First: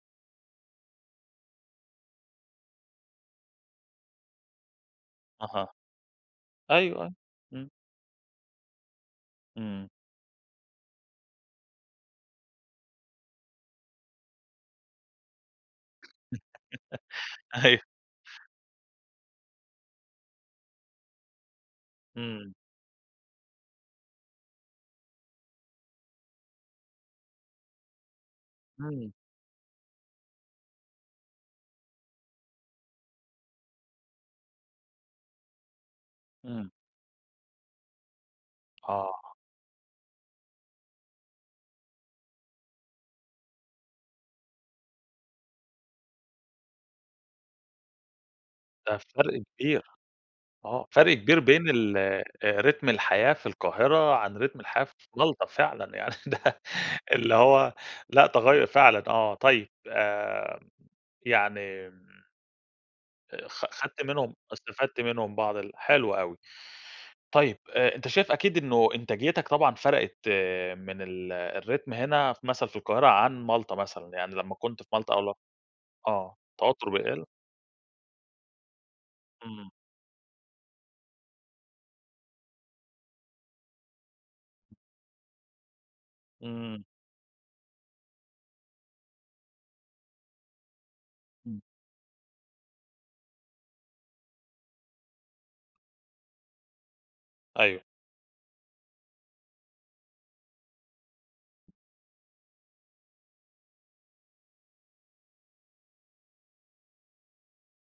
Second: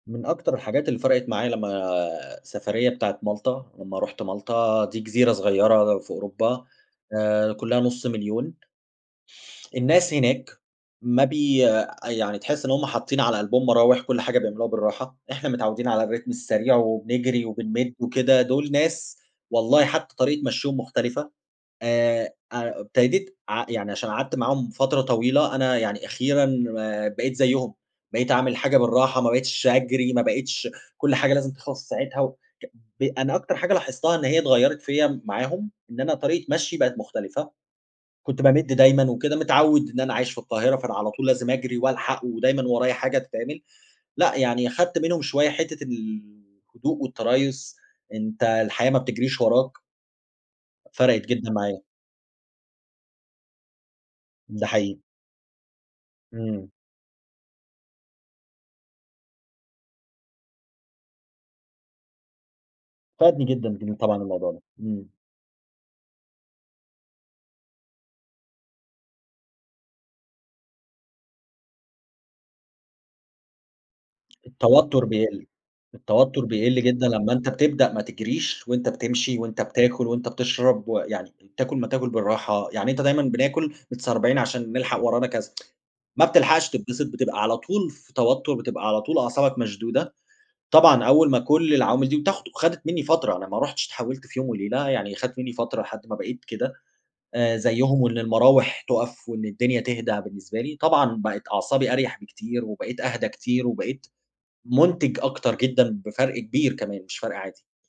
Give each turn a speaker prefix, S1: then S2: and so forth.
S1: من أكتر الحاجات اللي فرقت معايا لمّا السفرية بتاعة مالطا، لمّا رحت مالطا، دي جزيرة
S2: أها،
S1: صغيّرة في أوروبا
S2: أيوه، أيوه،
S1: آآ
S2: إمم.
S1: كلّها نُص 1000000
S2: إمم.
S1: الناس هناك ما بي يعني تحس إن همّ حاطين على قلبهم مراوح، كل حاجة بيعملوها بالراحه، إحنا متعودين على الرتم السريع وبنجري
S2: أيوه.
S1: وبنمد وكده، دول ناس والله حتّى طريقة مشيهم مختلفة. آآ،
S2: إمم.
S1: ابتديت ع يعني عشان قعدت معاهم فترة طويلة أنا يعني أخيرًا بقيت زيهم، بقيت اعمل الحاجة
S2: إمم.
S1: بالراحه، ما بقتش أجري، ما بقتش كل حاجة لازم تخلص في ساعتها. وك ب أنا أكتر حاجة لاحظتها إن هي اتغيرت فيَّ معاهم، إن أنا طريقة
S2: إمم.
S1: مَشيي بقت مختلفة. كنت بامد دايمًا
S2: آه.
S1: وكده متعوّد إن أنا عايش في القاهرة، فأنا على طول لازم أجري وألحق ودايمًا ورايَ حاجة تتعمل. لأ يعني خدت منهم شويّة حتّة الهدوء والتريث، أنت الحياة
S2: ده
S1: ما بتجريش
S2: فرْق
S1: وراك.
S2: كبير، آه، فرق
S1: فرَقت
S2: كبير
S1: جدًا
S2: بين
S1: معايا.
S2: ال آآ، رتم الحياة في القاهرة عن رتم
S1: ده
S2: الحياة في
S1: حيقيقى.
S2: مالطا فعلًا، يعني ده
S1: إمم.
S2: اللي هو لأ تغيُّر فعلًا آه، طيّب آآ يعني
S1: فادني
S2: آآ خ
S1: جدًا جدًا
S2: خدت
S1: طبعًا
S2: منهم
S1: الموضوع ده،
S2: استفدت
S1: إمم.
S2: منهم بعض ال حلو أوي. طيب آآ، أنت شايف أكيد إنّه إنتاجيتك طبعًا فرقت من ال الرتم هنا مثلًا في القاهرة عن مالطا مثلًا، يعني لمّا كنت في
S1: التوتر
S2: مالطا أو ل
S1: بيقل،
S2: آه،
S1: التوتّر بيقل
S2: التوتّر
S1: جدًا
S2: بيقل.
S1: لمّا أنت بتبدأ ما تجريش وأنت بتمشي وأنت
S2: إمم.
S1: بتاكل وأنت بتشرب، ويعني تاكل ما تاكل بالراحه، يعني أنت دايمًا بناكل متسربعين عشان نلحق ورانا كذا، ما بتلحقش
S2: إمم.
S1: تتبسط، بتبقى على طول في توتّر، بتبقى على طول أعصابك مشدودة. طبعًا أوّل ما
S2: إمم.
S1: كل العوامل دي بتاخد وخدت مِنّي فترة، أنا ما رحتش اتحولت في يوم وليلة، يعني خدت مِنّي فترة لحد ما بقيت كده آآ،
S2: أيوه.
S1: زيهم، وإن المراوح تقف وإن الدنيا تهدا بالنسبة لي، طبعًا بقت أعصابي أريح بكتير، وبقيت أهدى كتير، وبقيت منتج أكتر جدًا بفرق كبير كمان مش فرْق عادي.